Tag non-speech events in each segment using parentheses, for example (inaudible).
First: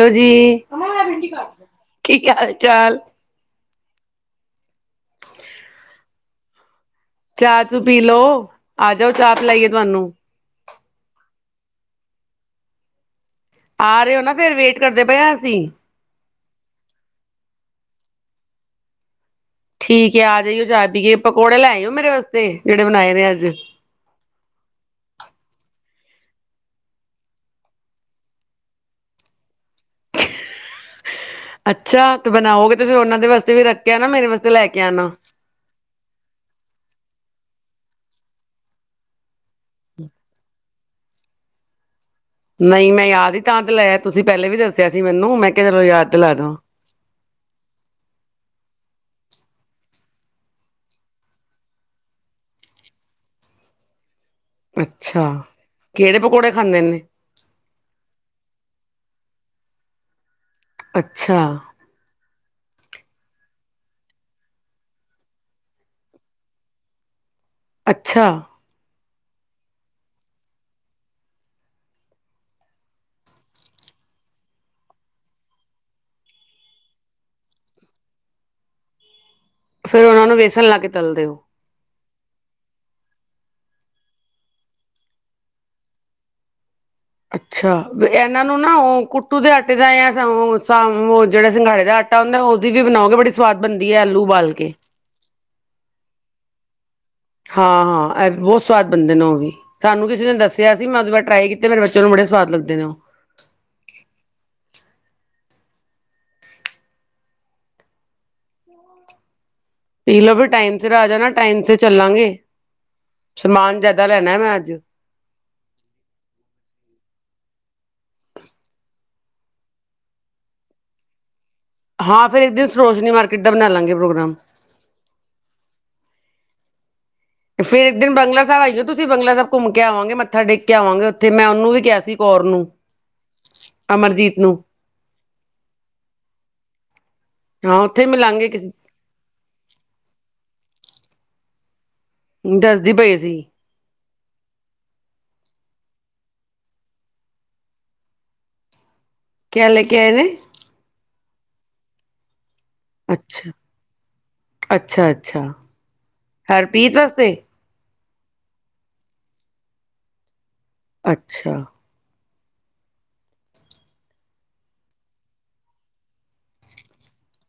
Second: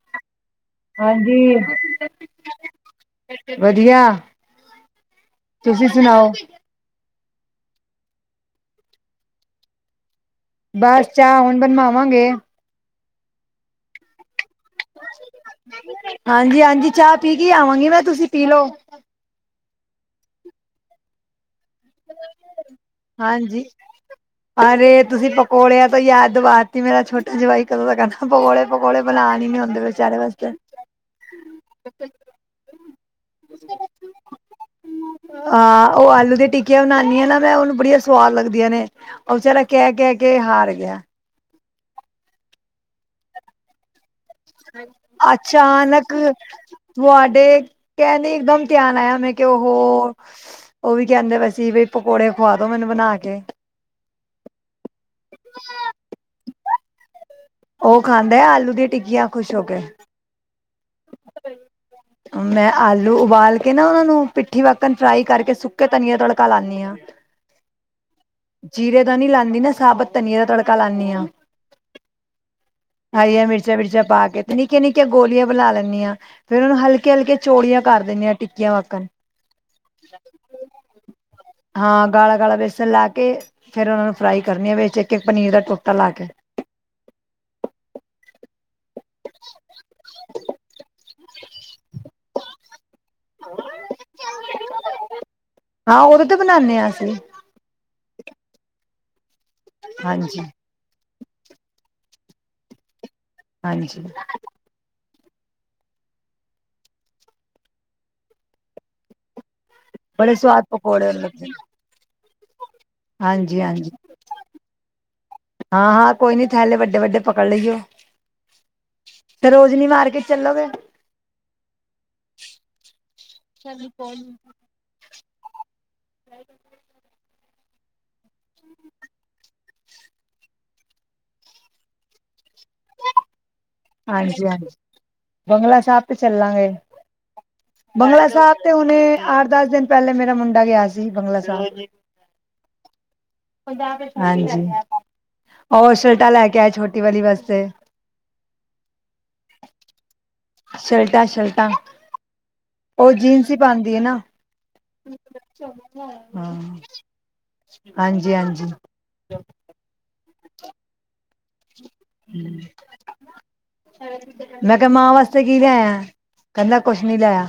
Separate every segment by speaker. Speaker 1: Hello ਜੀ,
Speaker 2: ਹਾਂਜੀ
Speaker 1: ਠੀਕ ਹਾਲ ਚਾਲ।
Speaker 2: ਵਧੀਆ, ਤੁਸੀਂ ਸੁਣਾਓ।
Speaker 1: ਚਾਹ-ਚੂ ਪੀ ਲੋ, ਆ ਜੋ ਚਾਹ ਪਿਲਾਈਏ ਤੁਹਾਨੂੰ।
Speaker 2: ਬਸ ਚਾਹ ਹੁਣ ਬਣਵਾਵਾਂਗੇ।
Speaker 1: ਆ ਰਹੇ ਹੋ ਨਾ ਫਿਰ ਵੇ
Speaker 2: ਹਾਂਜੀ-ਹਾਂਜੀ ਚਾਹ ਪੀ ਕੇ ਆਵਾਂਗੀ ਮੈਂ ਤੁਸੀਂ ਪੀ ਲੋ।
Speaker 1: ਠੀਕ ਏ ਆ ਜਾਈਓ ਚਾਹ ਪੀ ਕੇ ਪਕੌੜੇ ਲੈ ਆਇਓ ਮੇਰੇ ਵਾਸਤੇ, ਜਿਹੜੇ ਬਣਾਏ ਨੇ ਅੱਜ।
Speaker 2: ਹਾਂਜੀ ਅਰੇ ਤੁਸੀਂ ਪਕੌੜਿਆਂ ਤੋਂ ਯਾਦ ਦਵਾਤੀ ਮੇਰਾ ਛੋਟਾ ਜਵਾਈ ਕਦੋਂ ਦਾ ਕਹਿੰਦਾ ਪਕੌੜੇ ਪਕੌੜੇ ਬਣਾਨ ਹੀ ਨੀ ਹੁੰਦੇ ਬੇਚਾਰੇ ਵਾਸਤੇ।
Speaker 1: ਅੱਛਾ ਤੇ ਬਣਾਓਗੇ ਤੇ ਫੇਰ ਉਹਨਾਂ ਦੇ ਵਾਸਤੇ ਵੀ ਰੱਖ ਕੇ ਆਨਾ ਮੇਰੇ ਵਾਸਤੇ ਲੈ ਕੇ ਆਨਾ।
Speaker 2: ਹਾਂ ਉਹ ਆਲੂ ਦੀਆਂ ਟਿੱਕੀਆਂ ਬਨਾਨੀ ਆ ਨਾ ਮੈਂ ਉਹਨੂੰ ਬੜੀਆ ਸਵਾਦ ਲੱਗਦੀਆਂ ਨੇ। ਉਹ ਬੇਚਾਰਾ ਕਹਿ-ਕਹਿ ਕੇ ਹਾਰ ਗਿਆ।
Speaker 1: ਨਹੀਂ ਮੈਂ ਯਾਦ ਹੀ ਤਾਂ ਦਲਾਇਆ ਤੁਸੀਂ ਪਹਿਲੇ ਵੀ ਦੱਸਿਆ ਸੀ ਮੈਨੂੰ ਮੈਂ ਕਿਹਾ ਚਲੋ ਯਾਦ ਤੇ
Speaker 2: ਅਚਾਨਕ
Speaker 1: ਦਿਲਾ ਦੇਵਾਂ।
Speaker 2: ਤੁਹਾਡੇ, ਕਹਿੰਦੇ ਹੀ ਇੱਕ ਦਮ ਧਿਆਨ ਆਇਆ ਮੈਂ ਕਿ ਉਹ ਹੋ ਉਹ ਵੀ ਕਹਿੰਦੇ ਪਏ ਸੀ ਬਈ ਪਕੌੜੇ ਖਵਾ ਦੋ ਮੈਨੂੰ ਬਣਾ ਕੇ।
Speaker 1: ਅੱਛਾ ਕਿਹੜੇ ਪਕੌੜੇ ਖਾਂਦੇ ਨੇ?
Speaker 2: ਓ ਖਾਂਦਾ ਆਲੂ ਦੀਆਂ ਟਿੱਕੀਆਂ ਖੁਸ਼ ਹੋ ਕੇ।
Speaker 1: ਅੱਛਾ।
Speaker 2: ਮੈਂ ਆਲੂ ਉਬਾਲ ਕੇ ਨਾ ਓਨਾਂ ਨੂੰ ਪਿੱਠੀ ਵੱਕਣ ਫਰਾਈ ਕਰਕੇ ਸੁੱਕੇ ਧਨੀਆ ਤੜਕਾ ਲਾਣੀ ਆ।
Speaker 1: ਅੱਛਾ।
Speaker 2: ਜੀਰੇ ਦਾ ਨੀ ਲਾਂਦੀ ਨਾ ਸਾਬਤ ਧਨੀਏ ਦਾ ਤੜਕਾ ਲਾਣੀ ਆ।
Speaker 1: (inaudible)
Speaker 2: ਹਰੀਆਂ ਮਿਰਚਾ ਵਿਰਚਾਂ ਪਾ ਕੇ ਤੇ ਨਿੱਕੀਆਂ ਨਿੱੱਕੀਆਂ ਗੋਲੀਆਂ ਬਣਾ ਲੈਣੀ ਆ। ਫਿਰ ਉਹਨੂੰ ਹਲਕੇ ਹਲਕੇ ਚੋੜੀਆਂ ਕਰ ਦੀਨੀ ਆਂ ਟਿੱਕੀਆਂ ਪਕਣ
Speaker 1: ਫਿਰ ਓਨਾਂ ਨੂੰ ਵੇਸਣ ਲਾ ਕੇ ਤੱਲਦੇ ਓ।
Speaker 2: ਹਾਂ ਗਾੜਾ ਗਾੜਾ ਬੇਸਨ ਲਾ ਕੇ ਫਿਰ ਓਨਾਂ ਨੂੰ ਫਰਾਈ ਕਰਨੀ ਆ ਵਿੱਚ ਇੱਕ ਇੱਕ ਪਨੀਰ ਦਾ ਟੋਟਾ ਲਾ ਕੇ।
Speaker 1: ਅੱਛਾ, ਇਹਨਾਂ ਨੂੰ ਨਾ ਓ ਕੁੱਟੂ ਦੇ ਆਟੇ ਦਾ ਜਾਂ ਓ। ਜਿਹੜਾ ਸਿੰਘਾੜੇ ਦਾ ਆਟਾ ਹੁੰਦਾ ਓਦੀ ਵੀ ਬਣਾਓਗੇ ਬੜੀ ਸਵਾਦ ਬਣਦੀ ਐ ਆਲੂ ਉਬਾਲ ਕੇ।
Speaker 2: ਹਾਂ, ਓਦੇ ਤੇ ਬਣਾਨੇ ਆ ਅਸੀਂ।
Speaker 1: ਹਾਂ ਹਾਂ, ਏ ਵੀ ਬਹੁਤ ਸਵਾਦ ਬਣਦੇ ਨੇ ਓ ਵੀ ਸਾਨੂੰ ਕਿਸੇ ਨੇ
Speaker 2: ਹਾਂਜੀ
Speaker 1: ਦੱਸਿਆ। ਮੈਂ ਓਦੇ ਬਾਅਦ ਟਰਾਈ ਕੀਤੇ ਮੇਰੇ ਬੱਚੇ ਨੂੰ ਬੜੇ ਸਵਾਦ ਲੱਗਦੇ ਨੇ ਓ।
Speaker 2: ਹਾਂਜੀ। ਬੜੇ
Speaker 1: ਪੀਲੋ ਵੀ
Speaker 2: ਸਵਾਦ
Speaker 1: ਟਾਈਮ ਸਿਰ
Speaker 2: ਪਕੌੜੇ
Speaker 1: ਆ ਜਾਣਾ
Speaker 2: ਹੁੰਦੇ।
Speaker 1: ਟਾਈਮ ਸਿਰ ਚੱਲਾਂਗੇ।
Speaker 2: ਹਾਂਜੀ
Speaker 1: ਸਮਾਨ
Speaker 2: ਹਾਂਜੀ,
Speaker 1: ਜ਼ਿਆਦਾ ਲੈਣਾ ਮੈਂ ਅੱਜ
Speaker 2: ਹਾਂ ਹਾਂ ਕੋਈ ਨੀ ਥੈਲੇ ਵੱਡੇ ਵੱਡੇ ਪਕੜ ਲਈਓ। ਸਰੋਜ਼ਨੀ ਮਾਰਕੀਟ ਚੱਲੋਗੇ।
Speaker 1: ਹਾਂ ਫਿਰ ਇੱਕ ਦਿਨ ਸਰੋਜ਼ਨੀ ਮਾਰਕੀਟ ਦਾ ਬਣਾ ਲਾਂਗੇ ਪ੍ਰੋਗਰਾਮ।
Speaker 2: (inaudible)
Speaker 1: ਫੇਰ ਇੱਕ ਦਿਨ ਬਗਲਾ ਸਾਹਿਬ ਆਈਓ ਤੁਸੀਂ ਬਗਲਾ ਸਾਹਿਬ। ਘੁੰਮ ਕੇ ਆਵਾਂਗੇ ਮੱਥਾ ਟੇਕ ਕੇ ਆਵਾਂਗੇ ਉੱਥੇ ਮੈਂ ਓਨੂੰ ਵੀ ਕਿਆ ਸੀ ਕੌਰ ਨੂੰ। ਅਮਰਜੀਤ
Speaker 2: ਹਾਂਜੀ
Speaker 1: ਨੂੰ
Speaker 2: ਹਾਂਜੀ, ਬੰਗਲਾ ਸਾਬ ਤੇ ਚੱਲਾਂਗੇ।
Speaker 1: ਹਾਂ ਉੱਥੇ
Speaker 2: ਬੰਗਲਾ
Speaker 1: ਮਿਲਾਂਗੇ
Speaker 2: ਸਾਬ
Speaker 1: ਕਿਸ
Speaker 2: ਤੇ ਹੁਨ ਅੱਠ ਦਸ ਦਿਨ ਪਹਿਲੇ ਮੇਰਾ ਮੁੰਡਾ ਗਿਆ ਸੀ ਬੰਗਲਾ ਸਾਬ।
Speaker 1: ਦੱਸਦੀ ਪਈ ਸੀ।
Speaker 2: ਹਾਂਜੀ, ਓ ਸਲਟਾ ਲੈ ਕੇ ਆਏ ਛੋਟੀ ਵਾਲੀ ਵਾਸਤੇ।
Speaker 1: ਕਿਆ ਲੇ ਕੇ ਆਏ ਨੇ?
Speaker 2: ਸ਼ਲਟਾ ਸ਼ਲਟਾ। ਓ ਜੀਨਸ
Speaker 1: ਅੱਛਾ
Speaker 2: ਈ ਪਾਂਦੀ ਆ ਨਾ
Speaker 1: ਅੱਛਾ ਅੱਛਾ
Speaker 2: ਹਾਂ।
Speaker 1: ਹਰਪ੍ਰੀਤ ਵਾਸਤੇ
Speaker 2: ਹਾਂਜੀ ਹਾਂਜੀ। ਅੱਛਾ।
Speaker 1: ਅੱਛਾ।
Speaker 2: ਹੂੰ। ਮੈਂ ਕਿਆ ਮਾਂ ਵਾਸਤੇ ਕੀ ਲਿਆਇਆ, ਕਹਿੰਦਾ ਕੁਛ ਨੀ ਲਿਆਇਆ।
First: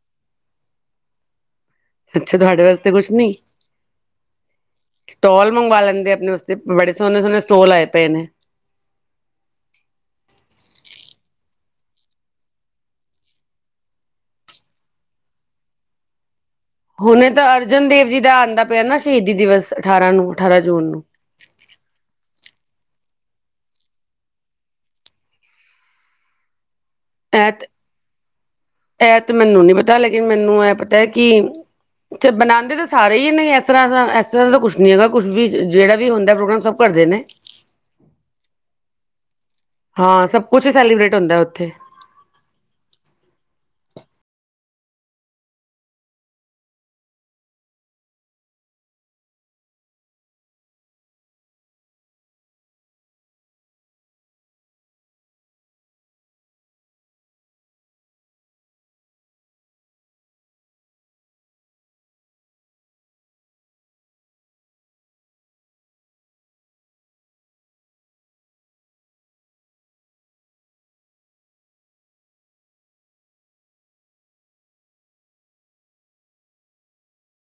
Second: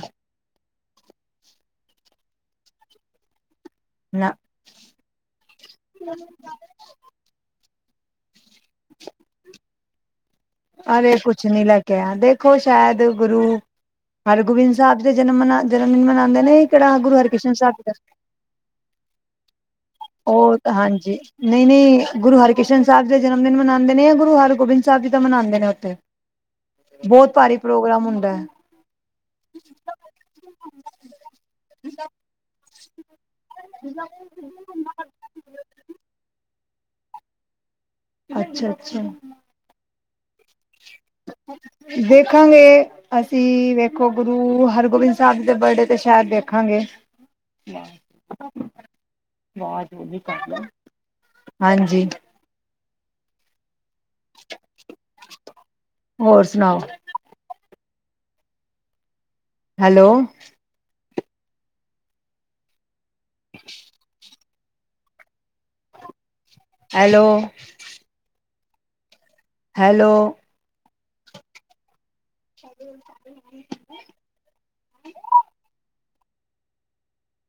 Speaker 1: ਅੱਛਾ, ਤੁਹਾਡੇ ਵਾਸਤੇ ਕੁਛ ਨੀ।
Speaker 2: ਨਾ
Speaker 1: ਸਟੋਲ ਮੰਗਵਾ ਲੈਂਦੇ ਆਪਣੇ ਵਾਸਤੇ ਬੜੇ ਸੋਹਣੇ ਸੋਹਣੇ ਸਟੋਲ ਆਏ ਪਏ ਨੇ।
Speaker 2: (inaudible) ਅਰੇ ਕੁਛ ਨੀ ਲੈ ਕੇ ਆਇਆ ਦੇਖੋ ਸ਼ੈਦ ਗੁਰੂ ਹਰਗੋਬਿੰਦ ਸਾਹਿਬ ਦੇ ਜਨਮ ਮਨਾ ਜਨਮ ਦਿਨ ਮਨਾਂਦੇ ਨੇ। ਕਿਹੜਾ ਗੁਰੂ
Speaker 1: ਹੁਨੇ ਤਾਂ
Speaker 2: ਹਰਕ੍ਰਿਸ਼ਨ ਸਾਹਿਬ
Speaker 1: ਅਰਜਨ ਦੇਵ ਜੀ ਦਾ ਆਂਦਾ ਪਿਆ ਨਾ ਸ਼ਹੀਦੀ ਦਿਵਸ ਅਠਾਰਾਂ ਨੂੰ ਅਠਾਰਾਂ ਜੂਨ ਨੂੰ।
Speaker 2: ਨਈ ਨਈ, ਗੁਰੂ ਹਰਿਕ੍ਰਿਸ਼ਨ ਸਾਬ ਜੀ ਦਾ ਜਨਮ ਦਿਨ ਮਨਾਂਦੇ ਨੇ ਜਾਂ ਗੁਰੂ ਹਰਗੋਬਿੰਦ ਸਾਹਿਬ ਜੀ ਦਾ ਮਨਾਂਦੇ ਨੇ ਉੱਥੇ। ਬਹੁਤ ਭਾਰੀ ਪ੍ਰੋਗਰਾਮ ਹੁੰਦਾ। ਹੈ
Speaker 1: ਐ ਤੇ ਮੈਨੂੰ ਨੀ ਪਤਾ ਲੇਕਿਨ ਮੈਨੂੰ ਐ ਪਤਾ ਕਿ ਬਣਾਂਦੇ ਤਾਂ ਸਾਰੇ ਹੀ ਨੇ ਇਸ ਤਰ੍ਹਾਂ ਦਾ ਇਸ ਤਰ੍ਹਾਂ ਦਾ ਕੁਛ ਨੀ ਹੈਗਾ ਕੁੱਛ ਵੀ ਜੇੜਾ ਵੀ ਹੁੰਦਾ ਪ੍ਰੋਗਰਾਮ ਸਭ ਕਰਦੇ ਨੇ।
Speaker 2: ਅੱਛਾ-ਅੱਛਾ
Speaker 1: ਹਾਂ ਸਭ ਕੁਛ ਸੈਲੀਬ੍ਰੇਟ ਹੁੰਦਾ ਉੱਥੇ
Speaker 2: ਦੇਖਾਂਗੇ। ਅਸੀਂ ਵੇਖੋ ਗੁਰੂ ਹਰਗੋਬਿੰਦ ਸਾਹਿਬ ਜੀ ਦੇ ਬਰਡੇ ਤੇ ਸ਼ਹਿਦ ਦੇੇਖਾਂਗੇ। ਹਾਂਜੀ ਹੋਰ ਸੁਣਾਓ। Hello (inaudible) hello hello (inaudible)